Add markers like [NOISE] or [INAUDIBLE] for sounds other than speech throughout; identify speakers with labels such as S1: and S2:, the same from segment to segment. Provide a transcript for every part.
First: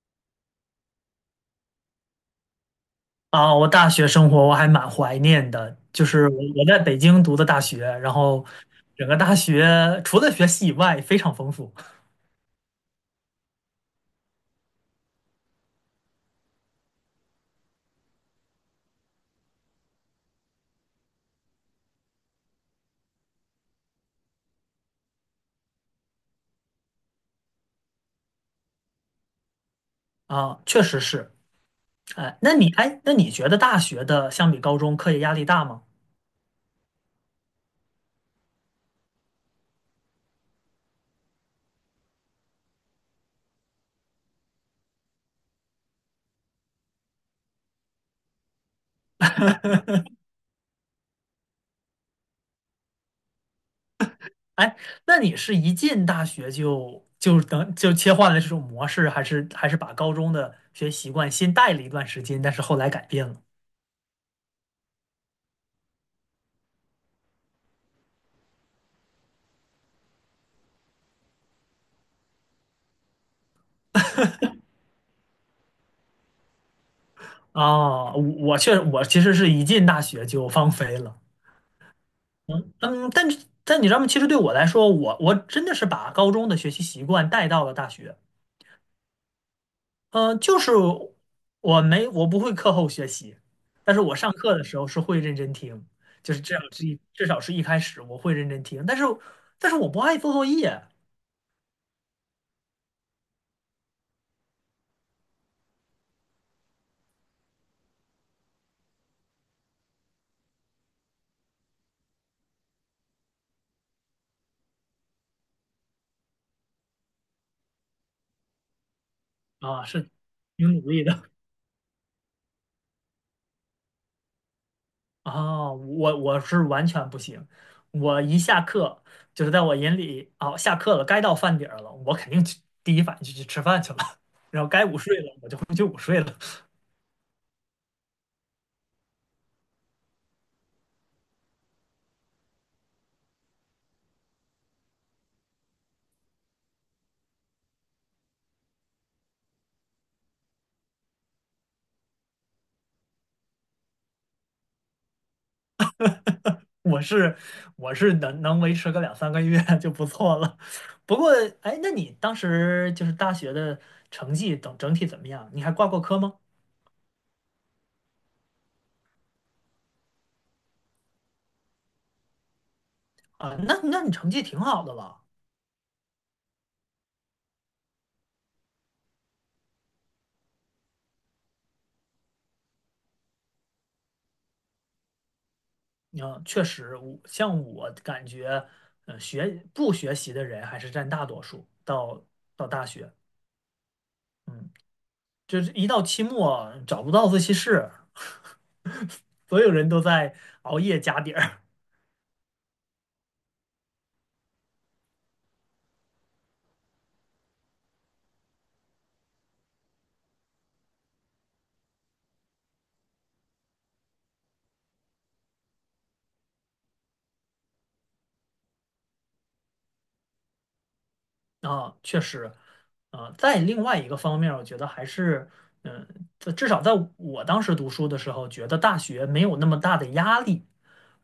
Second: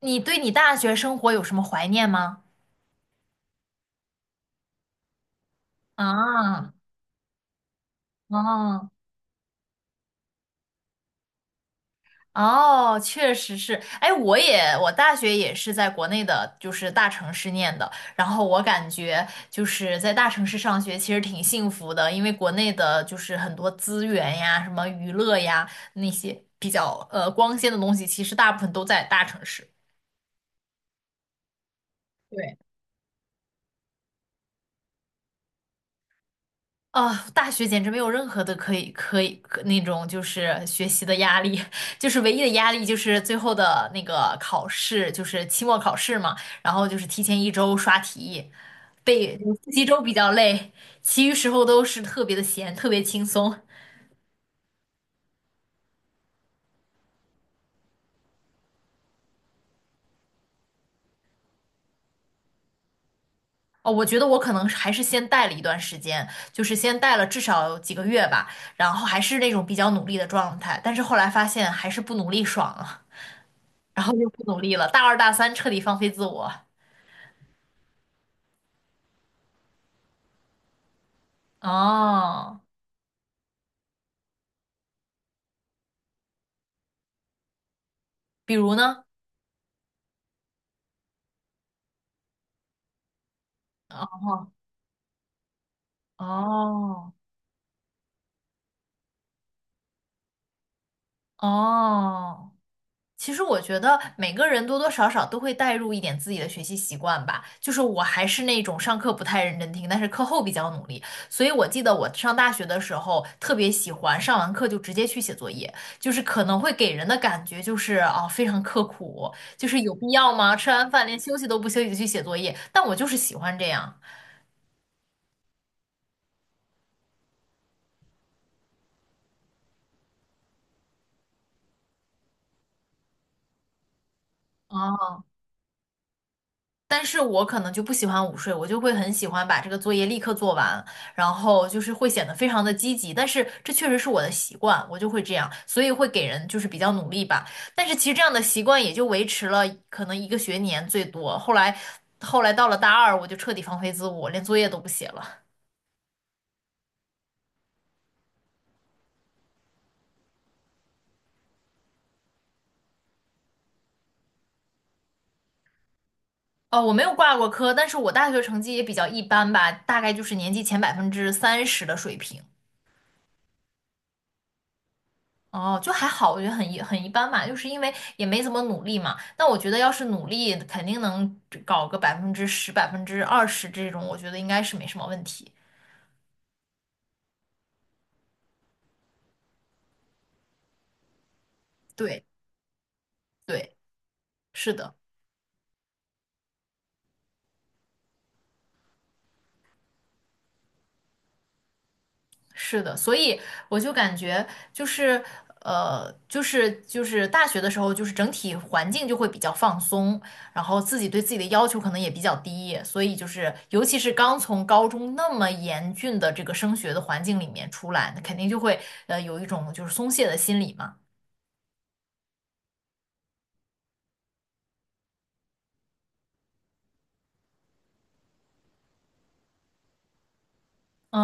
S1: 你对你大学生活有什么怀念吗？
S2: 啊，我大学生活还蛮怀念的，就是我
S1: 啊，
S2: 在北京读的大学，然后
S1: 哦，
S2: 整个大学除了学习以外非常丰富。
S1: 哦，确实是。哎，我也，我大学也是在国内的，就是大城市念的。然后我感觉就是在大城市上学其实挺幸福的，因为国内的就是很多资源呀、什么娱乐呀那些比较光鲜的东西，其实大部分都在大城市。
S2: 啊，确实是。哎，
S1: 对。
S2: 那你觉得大学的相比高中课业压力大吗？
S1: 啊，大学简直没有任何的可以那种就是学习的压力，[LAUGHS] 就是唯一的压力就是最后的那个考试，就是期末考试嘛，然后就是提前一周刷题，背复习周比较累，其余时候都是特别的闲，特别轻松。
S2: 哎，那你是一进大学就切换了这种模式，还是把高中的学习习惯先带了一段时间，但是后来改变了？
S1: 哦，我觉得我可能是还是先带了一段时间，就是先带了至少几个月吧，然后还是那种比较努力的状态，但是后来发现还是不努力爽了，然后就不努力了，大二大三彻底放飞自我。
S2: 啊，我其实是一进大学就放飞了。
S1: 哦，
S2: 嗯，但是但你知道吗？其实对我来说，我真的是把高中的学习习惯带到了大学。
S1: 比如呢？
S2: 嗯，就是我不会课后学习，但是我上
S1: 哦
S2: 课的时候是会认真听，就是
S1: 哦
S2: 至少是一开始我会认真听，但是我不爱做作业。
S1: 哦，其实我觉得每个人多多少少都会带入一点自己的学习习惯吧。就是我还是那种上课不太认真听，但是课后比较努力。所以我记得我上大学的时候特别喜欢上完课就直接去写作业，就是可能会给人的感觉就是哦非常刻苦，就是
S2: 啊，
S1: 有必
S2: 是
S1: 要吗？吃
S2: 挺努
S1: 完
S2: 力
S1: 饭连
S2: 的。
S1: 休息都不休息就去写作业，但我就是喜欢这样。
S2: [LAUGHS] 啊，我是完全不行，我一下课，就是在我眼里啊，下课了该到饭点儿了，我肯定去，第一反应就去吃饭去了，[LAUGHS] 然后该午
S1: 啊。
S2: 睡了我就回去午睡了。
S1: 但是我可能就不喜欢午睡，我就会很喜欢把这个作业立刻做完，然后就是会显得非常的积极。但是这确实是我的习惯，我就会这样，所以会给人就是比较努力吧。但是其实这样的习惯也就维持了可能一个学年最多，后来到了大二，我就彻底放飞自我，连作业都不写了。
S2: 我是我是能维持个两三个月 [LAUGHS] 就不错了。不过，哎，那你当时就是大学的成绩等整体怎么样？你还挂过科吗？
S1: 哦，我没有挂过科，但是我大学成绩也比较一般吧，大概就是年级前30%的水平。
S2: 啊，那你成绩挺好的了。
S1: 哦，就还好，我觉得很一般吧，就是因为也没怎么努力嘛。那我觉得要是努力，肯定能搞个10%、20%这种，我觉得应该是没什么问题。
S2: 嗯，确实，我感觉，呃，学不学习的人还是占大多数。
S1: 对
S2: 到到大学，
S1: 对，
S2: 嗯，
S1: 是的。
S2: 就是一到期末找不到自习室，所有人都在熬夜加点儿。
S1: 是的，所以我就感觉就是就是大学的时候，就是整体环境就会比较放松，然后自己对自己的要求可能也比较低，所以就是尤其是刚从高中那么严峻的这个升学的环境里面出来，那肯定就会有一种就是松懈的心理嘛。
S2: 啊，确实，啊，在另外一个方面儿我觉得还是，嗯，至少在我当时读书的时候，觉得大学没有那么大的压力。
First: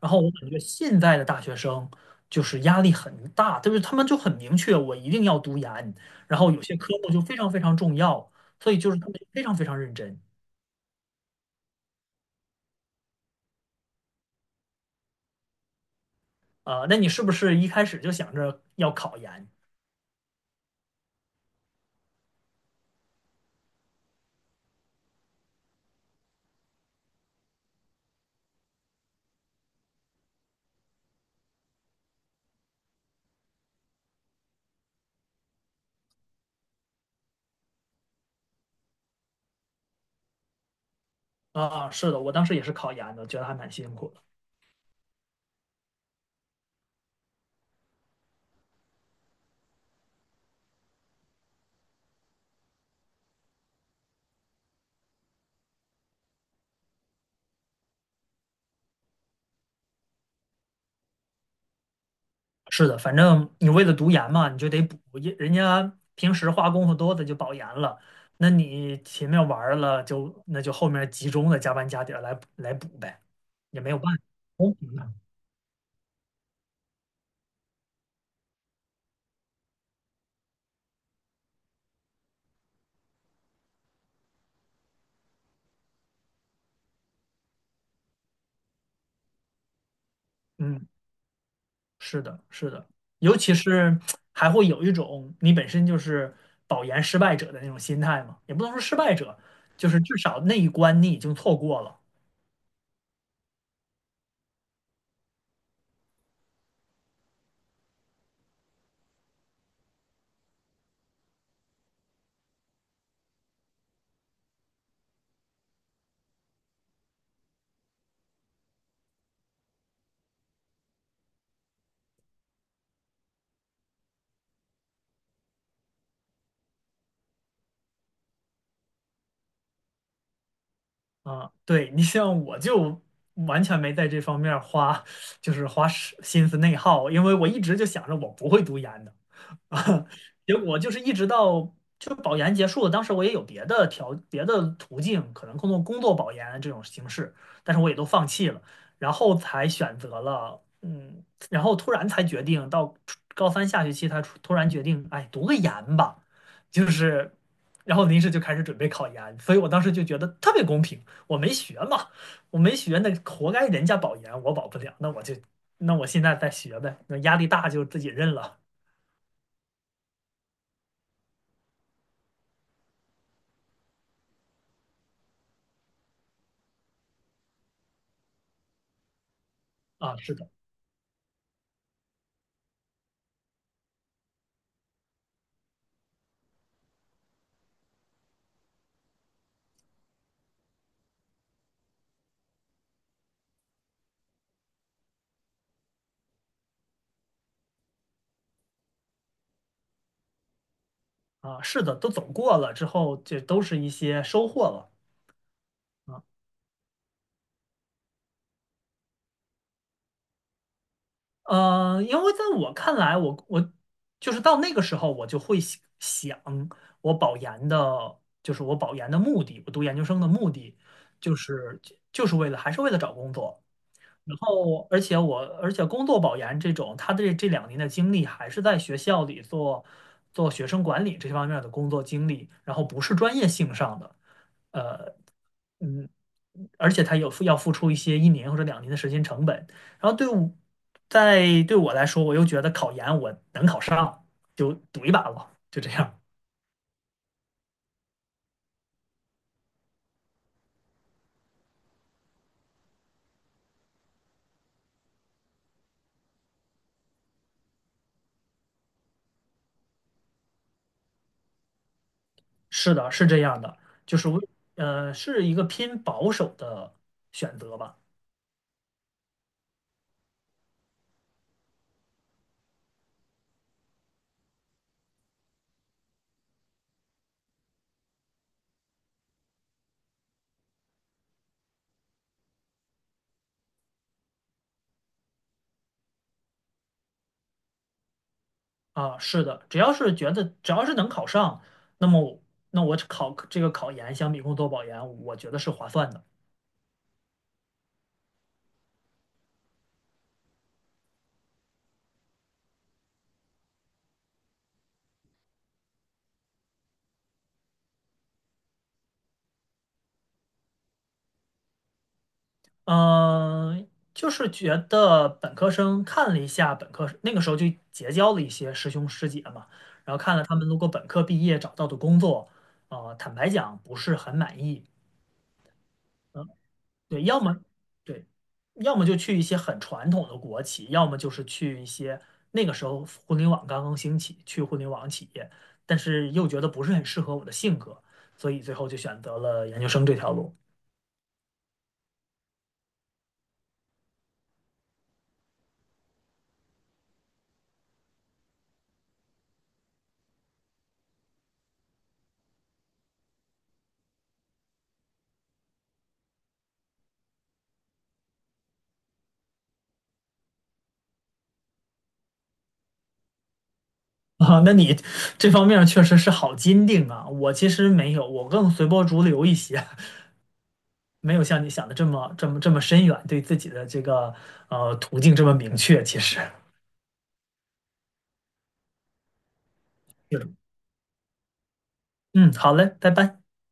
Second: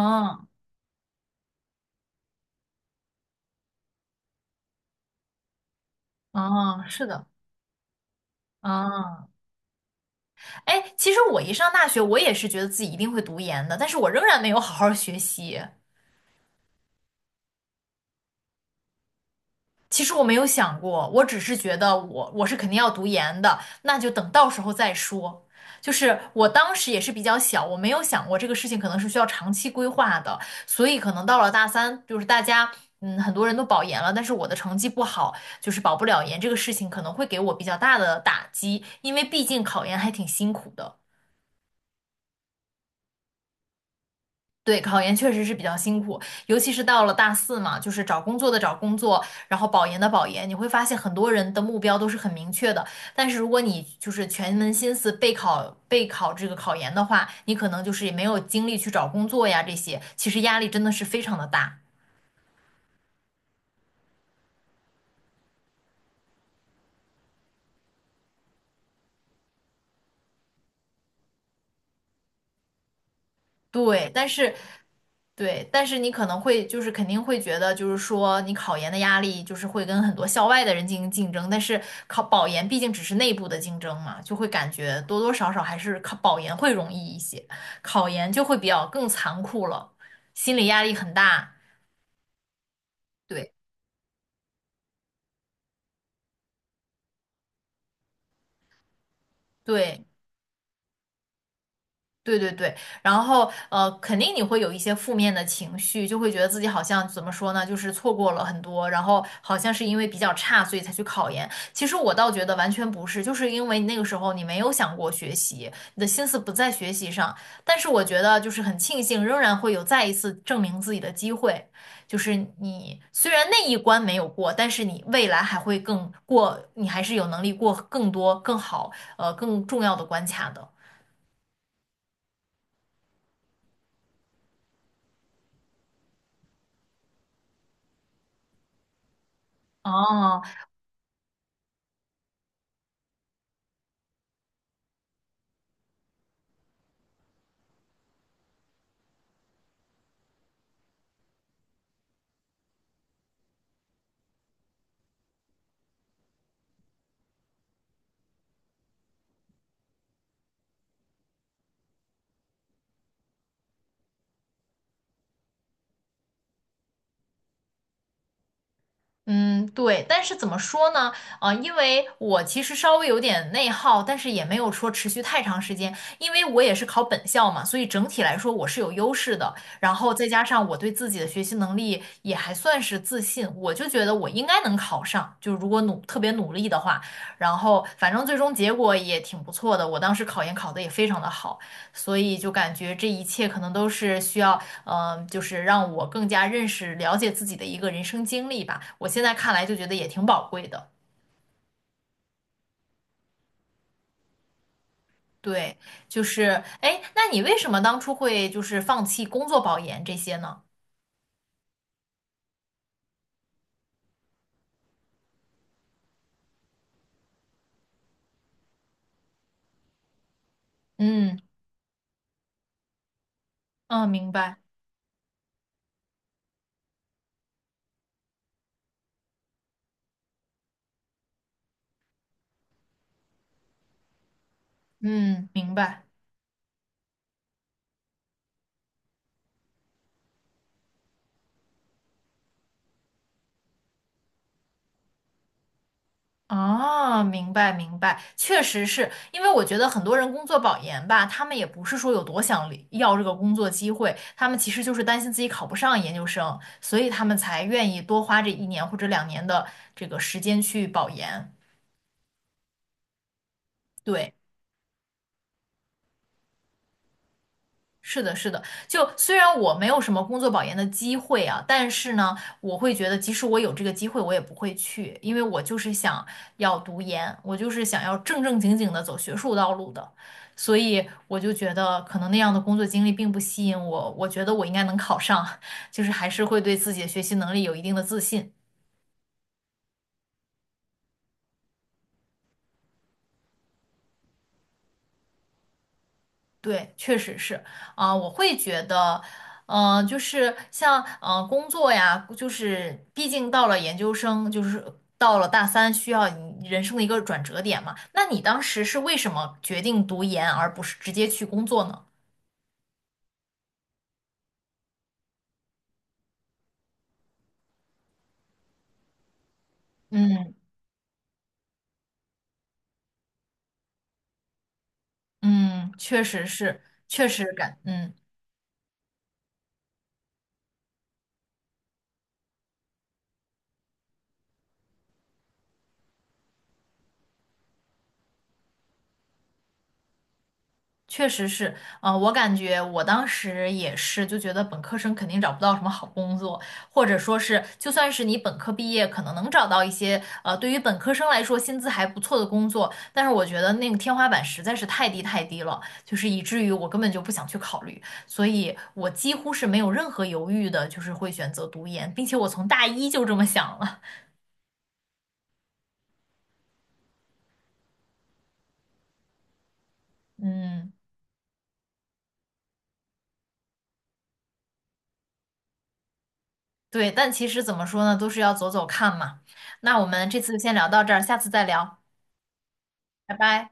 S2: 然后我感觉现在的大学生就是压力很大，就是他们就很明确，我一定要读研，然后有些
S1: 嗯，
S2: 科
S1: 是
S2: 目就
S1: 的。
S2: 非常非常重要，所以就是他们
S1: 嗯，
S2: 非常非常认真。
S1: 哎，其实我一上大学，我也是觉得自己一定会读研的，但是我仍然没有好好学习。
S2: 啊，那你是不是一开始就想着要考研？
S1: 其实我没有想过，我只是觉得我是肯定要读研的，那就等到时候再说。就是我当时也是比较小，我没有想过这个事情可能是需要长期规划的，所以可能到了大三，就是大家很多人都保研了，但是我的成绩不好，就是保不了研这个事情可能会给我比较大的打击，因为毕竟考研还挺辛苦的。
S2: 啊，是的，我当时也是考研的，觉得还蛮辛苦的。
S1: 对，考研确实是比较辛苦，尤其是到了大四嘛，就是找工作的找工作，然后保研的保研，你会发现很多人的目标都是很明确的，但是如果你就是全门心思备考这个考研的话，你可能就是也没有精力去找工作呀，这些其实压力真的是非常的大。
S2: 是的，反正你为了读研嘛，你就得补，也人家平时花功夫多的就保研了，那你前面玩儿了就那就后面集中的加班加点儿来补呗，也没有
S1: 对，
S2: 办法，
S1: 但是
S2: 公平的。
S1: 对，但是你可能会就是肯定会觉得，就是说你考研的压力就是会跟很多校外的人进行竞争，但是考保研毕竟只是内部的竞争嘛，就会感觉多多少少还是考保研会容易一些，考研就会比较更残酷了，心理压
S2: 嗯，
S1: 力很大。
S2: 是的，是的，尤
S1: 对
S2: 其是还会有一种你本身就是保研失败者的那种心态嘛，也不能说失败者，就是
S1: 对。
S2: 至少那一关你已经错过了。
S1: 对对对，然后，肯定你会有一些负面的情绪，就会觉得自己好像怎么说呢，就是错过了很多，然后好像是因为比较差，所以才去考研。其实我倒觉得完全不是，就是因为你那个时候你没有想过学习，你的心思不在学习上。但是我觉得就是很庆幸，仍然会有再一次证明自己的机会。就是你虽然那一关没有过，但是你未来还会更过，你还是有能力过更多、更好、更重要的关卡的。
S2: 啊，对，你像我就完全没在这方面儿花，就是花时心思内耗，因为我一直就想着我不会读研的。[LAUGHS] 啊，
S1: 哦，
S2: 结果就是一直到就保研结束了，当时我也有别的途径，可能通过工作保研这种形式，但是我也都放弃了，然后才选择了嗯，然后突然才决定到初高三下学期，他突然决定，哎，读个研吧，就是。然后临时就开始准备考研，所以我当时就觉得特别公平。我没学嘛，我没学，那活该人家保研，我保不了。那我就，那我现在再学呗。那压力大就自己认了。
S1: 嗯，对，但是怎么说呢？因为我其实稍微有点内耗，但是也没有说持续太长时间，因为我也是考本校嘛，所以整体来说我是有优势的。然后
S2: 啊。
S1: 再
S2: 是
S1: 加
S2: 的。
S1: 上我对自己的学习能力也还算是自信，我就觉得我应该能考上，就如果努，特别努力的话，然后反正最终结果也挺不错的，我当时考研考得也非常的好，所以就感觉这一切可能都是需要就是让我更加认识、了解自己的一个人生经历吧。我现在看来就觉得也挺宝贵的。
S2: 啊，是的，都走过了之后，这都是一些收获了。
S1: 对，就是，哎，那你为什么当初会就是放弃工作保研这些呢？
S2: 呃，因为在我看来，我就是到那个时候，我就会想我保研的，就是我保研的目的，我读研究生的目的，就
S1: 嗯
S2: 是就是为了还是为了找工作。
S1: 嗯，明
S2: 然
S1: 白，
S2: 后，而且工作保研这种，他的这两年的经历还是在学校里做学生管理这方面的工作经历，然后不是专业性上的。呃，
S1: 嗯，明白。
S2: 嗯，而且他要付出一些一年或者两年的时间成本。然后在对我来说，我又觉得考研我能考上，就赌一把吧，就这样。
S1: 啊，明白明白，确实是因为我觉得很多人工作保研吧，他们也不是说有多想离要这个工作机会，他们其实就是担心自己考不上研究生，所以他们才愿意多花这一年或者两年的这个时间去保研。
S2: 是的，是这样的，就是
S1: 对，
S2: 为呃是一个偏保守的选择吧。
S1: 是的，是的。就虽然我没有什么工作保研的机会啊，但是呢，我会觉得即使我有这个机会，我也不会去，因为我就是想要读研，我就是想要正正经经的走学术道路的。所以我就觉得，可能那样的工作经历并不吸引我。我觉得我应该能考上，[LAUGHS] 就是还是会对自己的学习能力有一定的自信。
S2: 啊，是的，只要是觉得只要是能考上，那么我那我考这个考研相比工作保研，我觉得是划算的。
S1: 对，确实是啊、我会觉得，就是像工作呀，就是毕竟到了研究生，就是到了大三，需要你人生的一个转折点嘛。那你当时是为什么决定读研，而不是直接去工作呢？
S2: 嗯，就是觉得本科生看了一下本科，那个时候就结交了一些师兄师姐嘛，然后看了
S1: 嗯
S2: 他们如果本科毕业找到的工作，呃，坦白讲不是很满意。
S1: 嗯，确实是，
S2: 对，
S1: 确实感，嗯。
S2: 对，要么就去一些很传统的国企，要么就是去一些那个时候互联网刚刚兴起，去互联网企业，但是又觉得不是很适合我的性格，所以最后就选择了研究生这条路。
S1: 确实是，我感觉我当时也是，就觉得本科生肯定找不到什么好工作，或者说是，就算是你本科毕业，可能能找到一些，对于本科生来说薪资还不错的工作，但是我觉得那个天花板实在是太低太低了，就是以至于我根本就不想去考虑，所以我几乎是没有任何犹豫的，就是会选择读研，并且我从大一就这么想了，
S2: [LAUGHS] 啊，那你这方面确实是好坚定啊！我其实没有，我更随波逐流一些，
S1: 嗯，
S2: [LAUGHS] 没有像你想的这么深远，对自己的这个呃途径这么明确。其实，
S1: 对，但其实怎么说呢，都是要走走看嘛。那我们这次就先聊到这儿，下次再聊，
S2: 嗯，好嘞，拜
S1: 拜
S2: 拜。
S1: 拜。